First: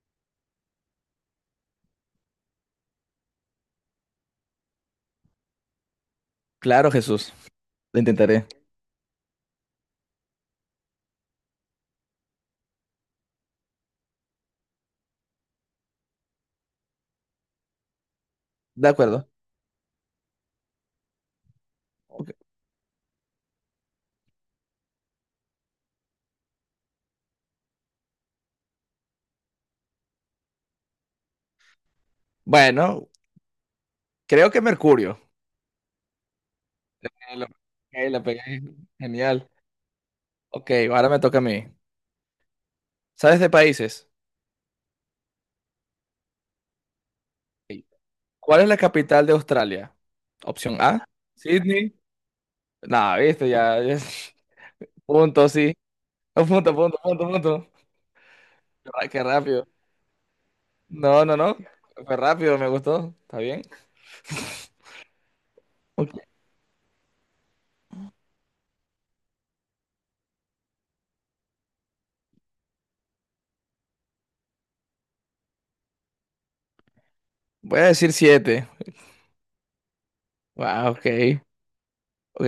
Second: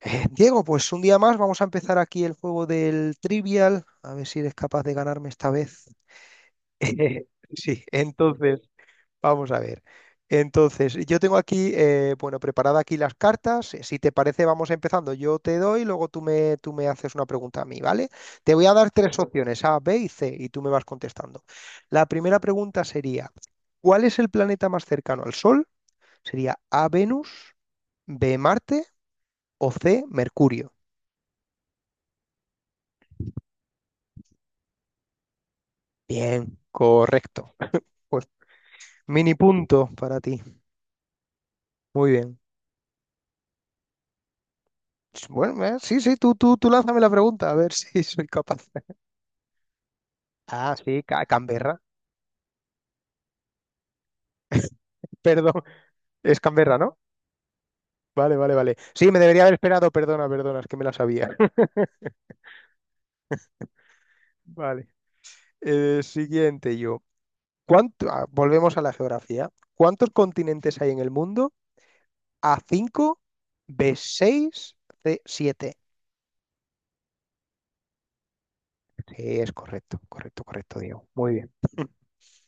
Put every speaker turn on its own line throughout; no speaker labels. Diego, pues un día más vamos a empezar aquí el juego del Trivial, a ver si eres capaz de ganarme esta vez.
Claro, Jesús,
Sí,
lo intentaré.
entonces, vamos a ver. Entonces, yo tengo aquí, bueno, preparada aquí las cartas. Si te parece, vamos empezando. Yo te doy, luego tú me haces una pregunta a mí, ¿vale? Te voy a
De
dar tres
acuerdo.
opciones, A, B y C, y tú me vas contestando. La
Ok.
primera pregunta sería, ¿cuál es el planeta más cercano al Sol? Sería A, Venus, B, Marte o C, Mercurio.
Bueno, creo que Mercurio.
Bien,
Ahí la
correcto.
ahí la
Pues,
pegué.
mini
Genial.
punto para ti.
Ok, ahora me toca a mí.
Muy bien.
¿Sabes de países?
Bueno, sí, sí, tú lánzame la pregunta, a ver
Ok.
si soy capaz.
¿Cuál es la capital de Australia?
Ah,
Opción
sí,
A,
Canberra.
Sydney. No, viste, ya, ya. Punto,
Perdón,
sí.
es
No, Punto,
Canberra, ¿no?
punto, punto, punto.
Vale, vale, vale.
Qué
Sí, me
qué
debería haber
rápido.
esperado, perdona, perdona, es que me la
No,
sabía.
no, no. Fue rápido, me gustó. ¿Está bien?
Vale.
Ok.
Siguiente yo. Volvemos a la geografía. ¿Cuántos continentes hay en el mundo? A, cinco, B, seis, C, siete.
Voy a decir 7.
Sí, es correcto, correcto, correcto,
Wow, ok.
Diego. Muy bien.
Ok.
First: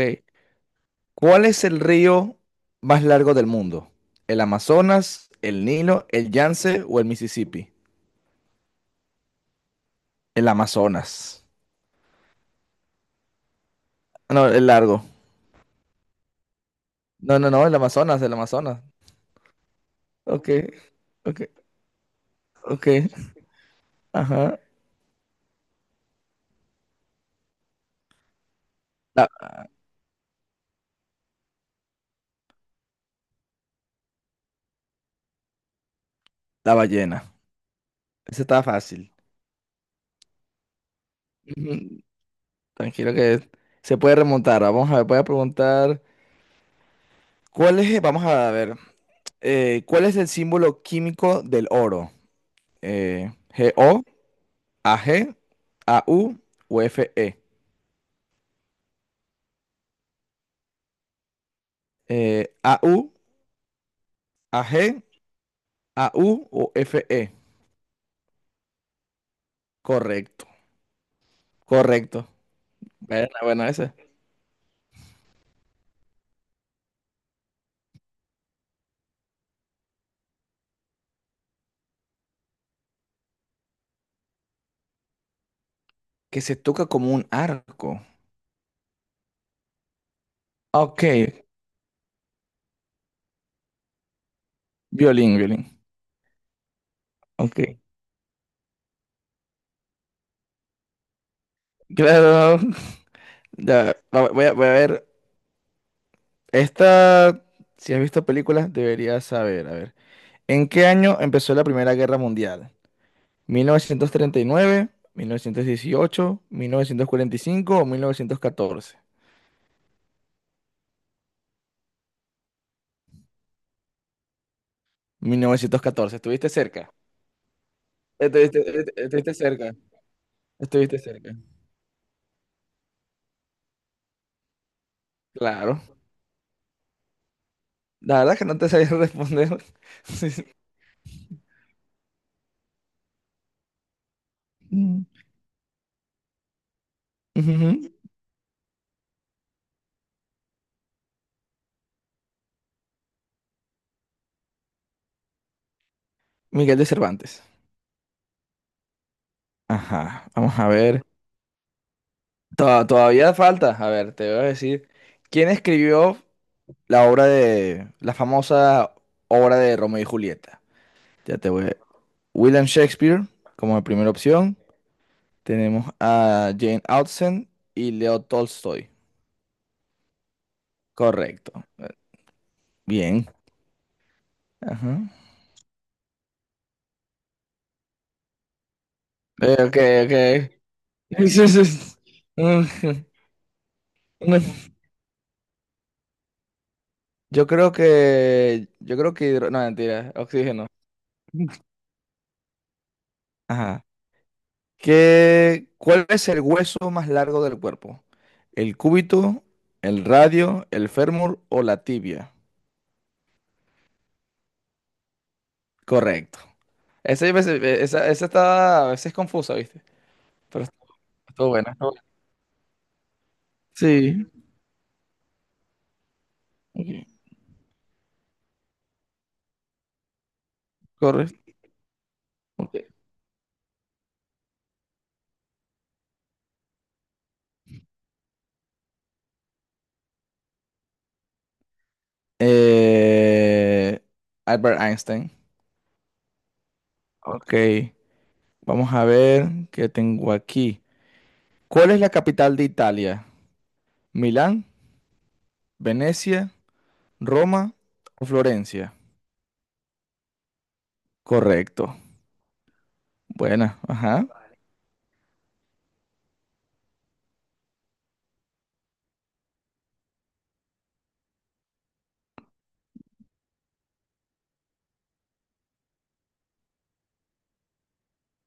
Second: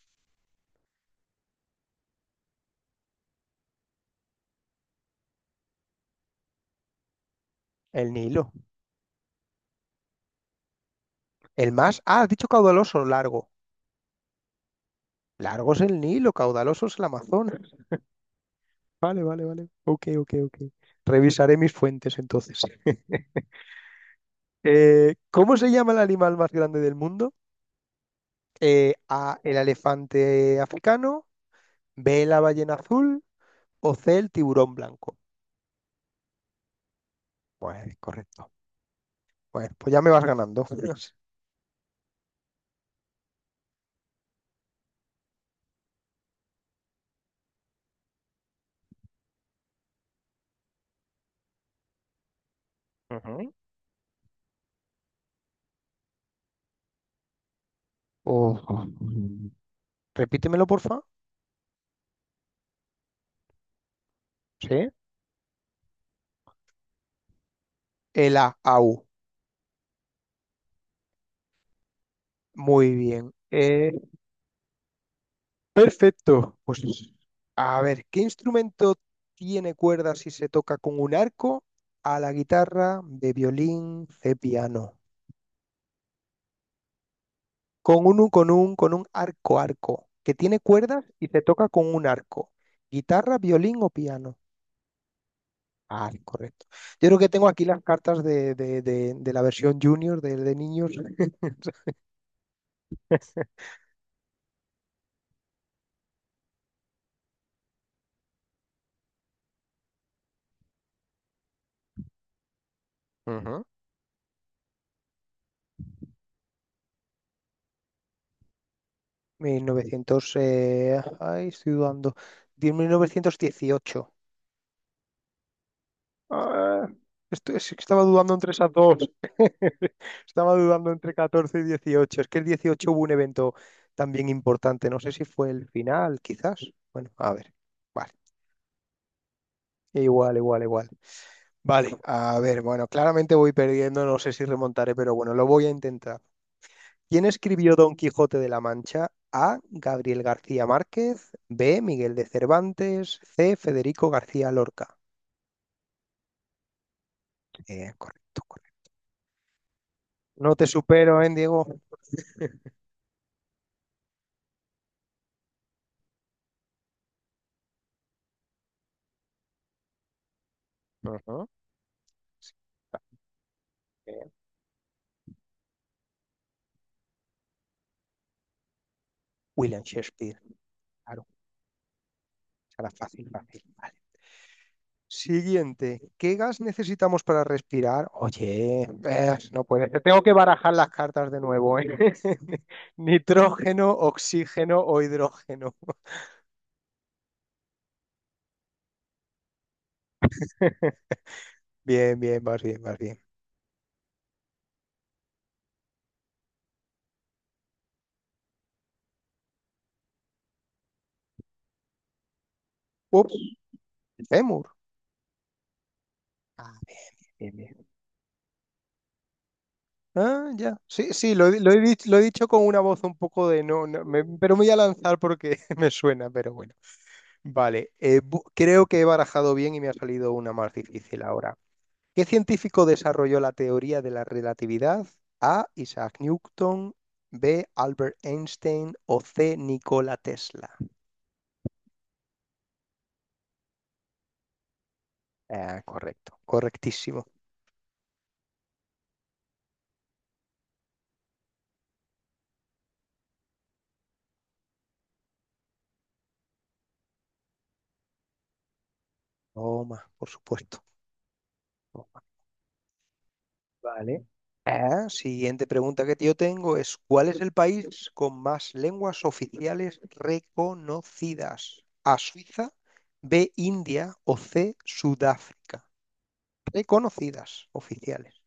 ¿Cuál es el río más largo del mundo? ¿El Amazonas, el Nilo, el Yance o el Mississippi?
El Nilo.
El Amazonas.
El más. Ah, has dicho caudaloso, largo.
No, el largo.
Largo es el Nilo, caudaloso es el
No, no, no,
Amazonas.
el Amazonas, el Amazonas.
Vale, vale, vale. Ok, ok,
Ok,
ok.
ok,
Revisaré mis fuentes entonces.
ok. Ajá.
¿Cómo se llama el animal más grande del mundo?
La,
A, el elefante africano, B, la ballena azul o C, el tiburón blanco.
la ballena.
Pues
Ese
correcto.
está fácil.
Pues ya me vas ganando.
Ujú. Tranquilo que se puede remontar. Vamos a ver, voy a preguntar. ¿Cuál es, vamos a ver, ¿cuál es el símbolo químico del oro? Eh,
Ujú.
¿GO, AG, U o FE?
Oh. Repítemelo, porfa.
AU,
Sí.
AG, AU o FE.
El A, au.
Correcto, correcto.
Muy
Bueno,
bien.
bueno, ese.
Perfecto. Pues a ver, ¿qué instrumento tiene cuerdas si se toca con un arco? A, la guitarra, de violín, de piano.
¿Que se toca como un arco?
Con un arco. Que tiene
Ok,
cuerdas y se toca con un arco. Guitarra, violín o piano.
violín, violín.
Ah, correcto. Yo creo que tengo aquí
Ok.
las cartas de la versión junior de niños.
Claro. Ya, voy a, voy a ver. Esta, si has visto películas, deberías saber. A ver. ¿En qué año empezó la Primera Guerra Mundial?
Ujú.
¿1939, 1918, 1945 o 1914?
1900, ay, estoy dudando. 1918.
1914. ¿Estuviste
Ah,
cerca?
estaba dudando entre esas
Estuviste-
dos.
estuviste cerca.
Estaba dudando
Estuviste
entre
cerca.
14 y 18. Es que el 18 hubo un evento también importante. No sé si fue el
Claro.
final, quizás. Bueno, a ver. Vale.
La verdad es que no te sabía responder. Sí,
Igual,
sí.
igual, igual. Vale, a ver, bueno, claramente voy perdiendo, no sé si remontaré,
Mm.
pero bueno, lo voy a intentar. ¿Quién escribió
Ujú.
Don Quijote de la Mancha? A, Gabriel García Márquez. B, Miguel de Cervantes. C, Federico García Lorca.
Miguel de Cervantes.
Correcto, correcto.
Ajá.
No
Vamos
te
a ver.
supero, ¿eh, Diego?
Todavía falta. A ver, te voy a decir. ¿Quién escribió la obra de la famosa obra de Romeo y Julieta? Ya
Ajá.
te voy a William Shakespeare como primera
Bien.
opción. Tenemos a Jane Austen y Leo Tolstoy.
William Shakespeare, claro,
Correcto.
será fácil,
Bien.
fácil. Vale.
Ajá.
Siguiente, ¿qué gas necesitamos para respirar? Oye, no
Ok,
puede ser, tengo que
ok.
barajar las cartas de
Sí, sí,
nuevo, ¿eh?
sí.
Nitrógeno,
Bueno,
oxígeno o hidrógeno.
yo creo que, hidro- no, mentira, oxígeno.
Bien, bien, vas bien, vas bien.
Ajá. ¿Cuál es el hueso más largo del cuerpo? ¿El cúbito, el radio, el fémur o la tibia?
Ups, fémur.
Correcto.
Ah,
Esa,
bien, bien.
esa, esa está a veces confusa, ¿viste?
Ah,
Pero
ya. Sí, sí,
estuvo
he
buena, estuvo buena.
lo he dicho con una voz un poco de no, no,
Sí,
pero me voy a lanzar porque me suena, pero bueno.
ok.
Vale, creo que he barajado bien y me ha salido una más difícil
Correcto.
ahora. ¿Qué
Ok.
científico desarrolló la teoría de la relatividad? A, Isaac Newton, B, Albert Einstein o C, Nikola Tesla.
Eh, Albert Einstein.
Ah, correcto, correctísimo.
Ok. Vamos a ver qué tengo aquí. ¿Cuál es la capital de Italia? ¿Milán, Venecia, Roma o Florencia?
Toma, por supuesto.
Correcto. Buena,
Vale.
ajá.
Ah, siguiente pregunta que yo tengo es, ¿cuál es el país con más lenguas oficiales reconocidas? A, Suiza, B, India o C, Sudáfrica. Reconocidas, oficiales.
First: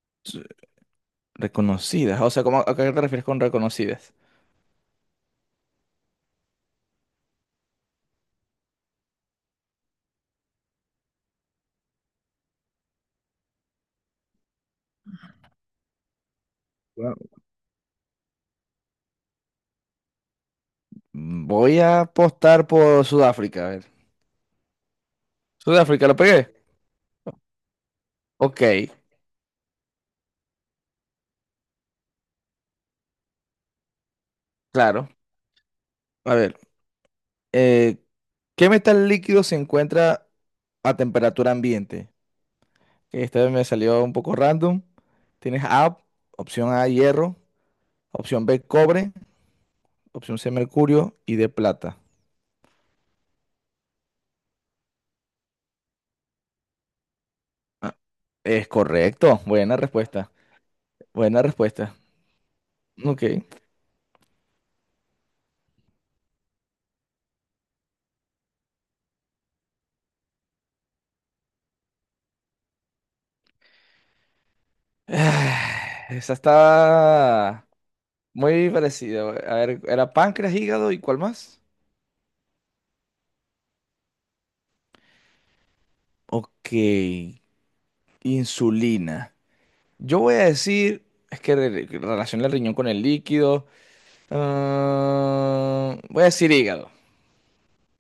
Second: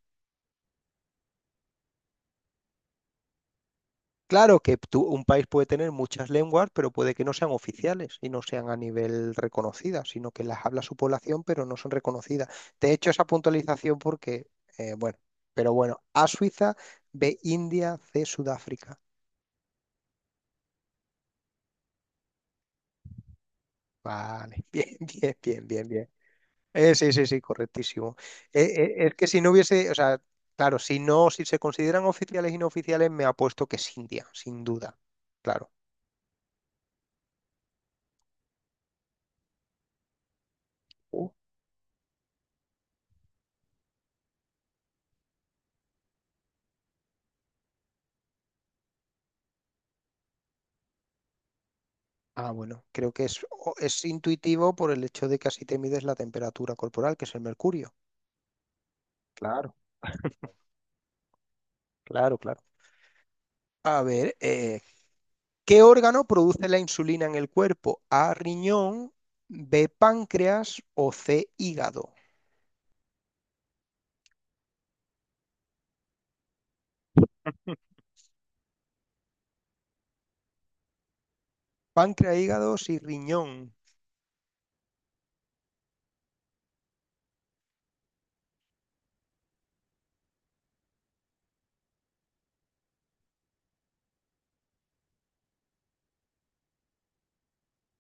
Reconocidas. O sea, ¿a qué te refieres con reconocidas?
Claro que tú... un país puede tener muchas lenguas, pero puede que no sean oficiales y no sean a nivel reconocidas, sino que las habla su población, pero no son reconocidas. Te he hecho esa puntualización porque, bueno, pero bueno, A, Suiza,
Bueno,
B, India, C, Sudáfrica.
mm, voy a apostar por Sudáfrica. A ver.
Vale, bien, bien, bien, bien,
Sudáfrica,
bien.
¿lo pegué?
Sí, sí, sí, correctísimo.
Ok,
Eh, es que si no hubiese, o sea, claro, si no, si se consideran oficiales y no oficiales, me apuesto que es India, sin duda.
claro.
Claro.
A ver, eh, ¿qué metal líquido se encuentra a temperatura ambiente? Esta vez me salió un poco random. Tienes A, opción A, hierro, opción B, cobre, opción C, mercurio y D, plata.
Ah, bueno, creo que es intuitivo por el hecho de que así te mides la temperatura corporal, que es el mercurio.
Es correcto,
Claro.
buena respuesta, buena respuesta.
Claro, claro.
Ok.
A ver, ¿qué órgano produce la insulina en el cuerpo? A, riñón, B, páncreas o C, hígado.
Ah, esa está muy parecida. A ver, era páncreas, hígado y ¿cuál más?
Páncreas, hígado, sí, riñón.
Ok, insulina. Yo voy a decir, es que relaciona el riñón con el líquido. Ah, voy a decir hígado.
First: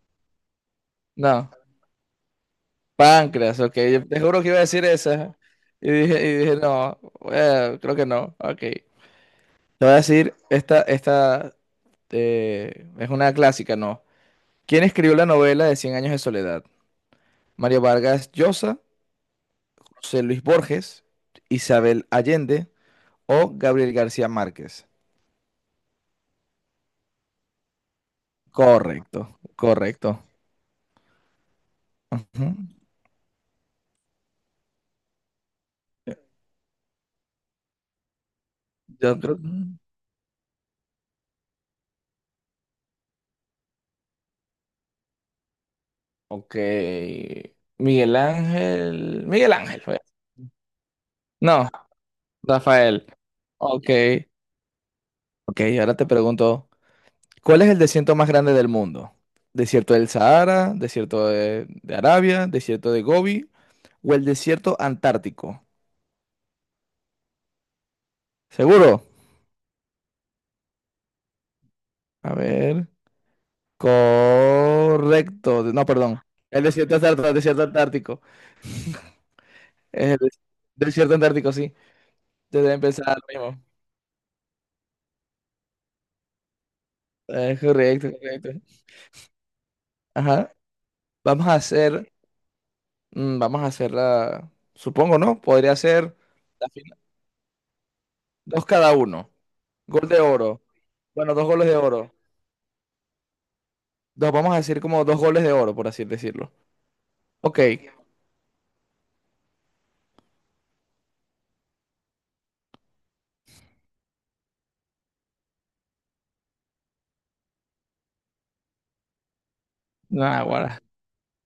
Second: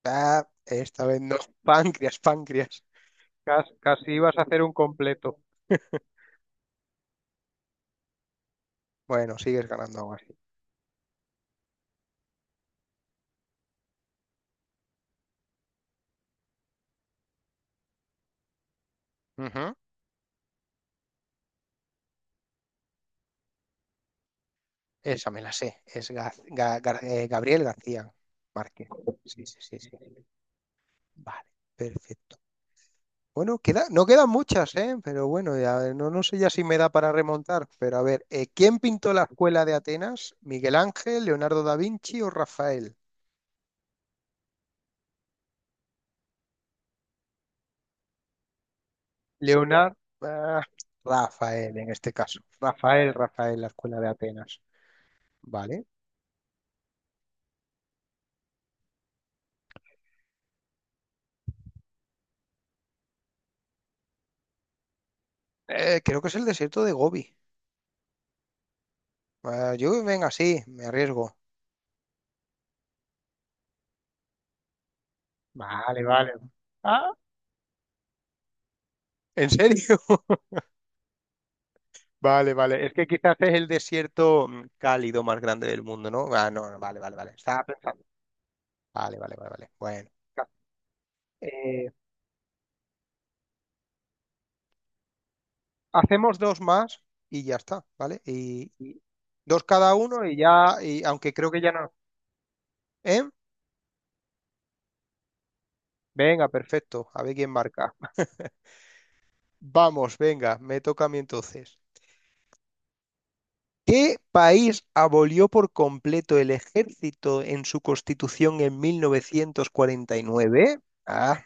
Ah, esta vez no.
No,
Páncreas, páncreas.
páncreas, ok. Yo
Casi,
te
ibas
juro
a
que iba a
hacer un
decir esa.
completo.
Y dije no, bueno, creo que no, ok.
Bueno, sigues
Te voy a
ganando algo así.
decir, esta es una clásica, ¿no? ¿Quién escribió la novela de Cien años de soledad? ¿Mario Vargas Llosa,
Ujú.
José Luis Borges, Isabel Allende o Gabriel García Márquez?
Esa me la sé. Es Gabriel García Márquez.
Correcto,
Sí, sí, sí, sí.
correcto.
Vale, perfecto.
Ujú.
Bueno, queda, no quedan muchas, ¿eh? Pero bueno, ya, no, no sé ya si me da para remontar. Pero a ver, ¿quién pintó
Yo
la
creo.
escuela de Atenas? ¿Miguel Ángel, Leonardo da Vinci o Rafael?
Ok. Miguel Ángel. Miguel Ángel
Leonardo.
fue. No,
Rafael, en este caso.
Rafael.
Rafael, Rafael, la escuela de
Ok.
Atenas.
Ok,
Vale.
ahora te pregunto, ¿cuál es el desierto más grande del mundo? ¿Desierto del Sahara, desierto de Arabia, desierto de Gobi o el desierto antártico?
Creo que es el desierto de Gobi.
¿Seguro?
Ah, yo, venga, sí, me arriesgo.
A ver. Correcto. No,
Vale,
perdón.
vale.
El desierto
Ah,
antártico, el desierto antártico.
¿en serio?
Es el desierto antártico, sí.
Vale,
Debe
vale. Es que
empezar lo
quizás es
mismo.
el desierto cálido más grande del mundo, ¿no? Ah, no, no, vale, vale, vale. Estaba pensando.
Correcto, correcto.
Vale, vale, vale, vale. Bueno.
Ajá. Vamos a
Eh,
hacer, mm, vamos a hacer la, supongo, ¿no? Podría ser
hacemos dos
la final.
más y ya está, ¿vale?
Dos cada
Y
uno.
dos cada
Gol de
uno y
oro.
ya, y aunque
Bueno, dos
creo que
goles
ya
de
no.
oro.
¿Eh?
Dos, vamos a decir como dos goles de oro, por así
Venga,
decirlo.
perfecto. A ver quién
Ok,
marca. Vamos, venga, me toca a mí entonces. ¿Qué país abolió por completo el ejército en su constitución en
nada,
1949?
guara.
Ah,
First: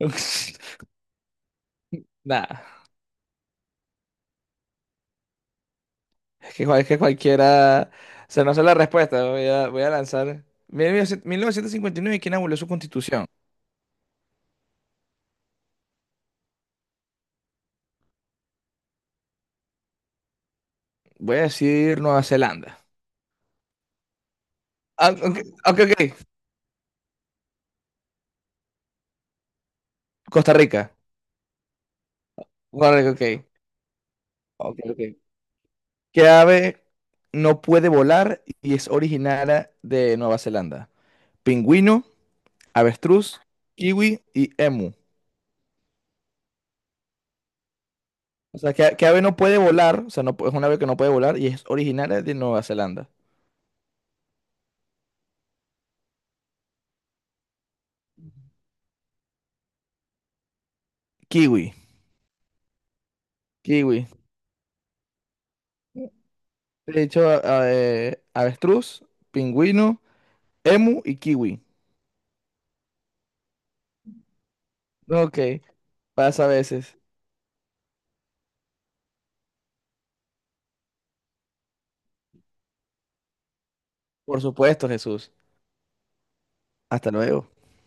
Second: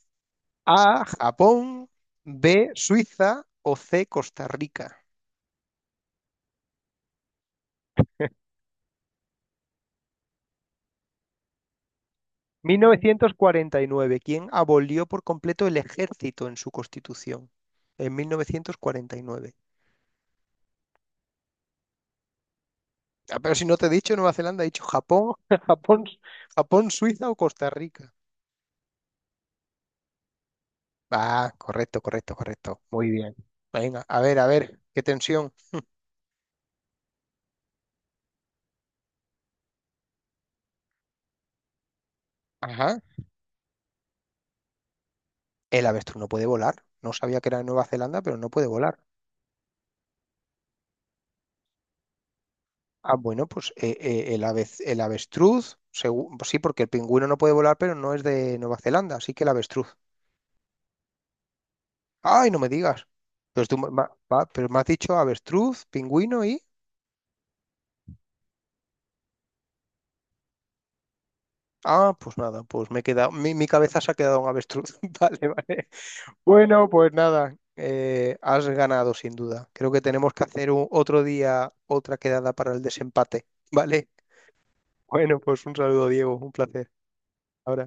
A, Japón,
Nada,
B, Suiza o C, Costa Rica.
es que cualquiera. O sea, no sé la respuesta, voy a, voy a lanzar. 1959, ¿quién abolió su constitución?
1949. ¿Quién abolió por completo el ejército en su constitución? En 1949.
Voy a decir Nueva Zelanda.
Ah, pero si no te he dicho Nueva Zelanda, he dicho
Ah,
Japón,
ok, ok,
Japón,
ok.
Japón, Suiza o Costa Rica.
Costa Rica.
Ah, correcto, correcto, correcto.
Costa
Muy
Rica,
bien.
ok.
Venga, a
Ok,
ver,
ok.
qué tensión.
¿Qué ave no puede volar y es originaria de Nueva Zelanda? Pingüino,
Ajá.
avestruz, kiwi y emu.
El avestruz no puede volar. No sabía que era de Nueva Zelanda, pero no
O
puede
sea,
volar.
¿qué ave no puede volar? O sea, no, es una ave que no puede volar y es originaria de Nueva Zelanda.
Ah, bueno, pues el el avestruz, sí, porque el pingüino no puede volar, pero no es de Nueva Zelanda, así que el avestruz.
Kiwi.
Ay, no me digas. Pero, tú,
Kiwi.
va, pero me has dicho avestruz, pingüino y...
De hecho, avestruz, pingüino, emu y kiwi.
Ah, pues nada, pues me he quedado, mi cabeza se ha quedado en avestruz.
Ok,
Vale, vale.
pasa a
Bueno,
veces.
pues nada, has ganado sin duda. Creo que tenemos que hacer otro día otra quedada para el desempate. Vale.
Por supuesto, Jesús.
Bueno, pues un saludo, Diego, un placer.
Hasta luego.
Ahora.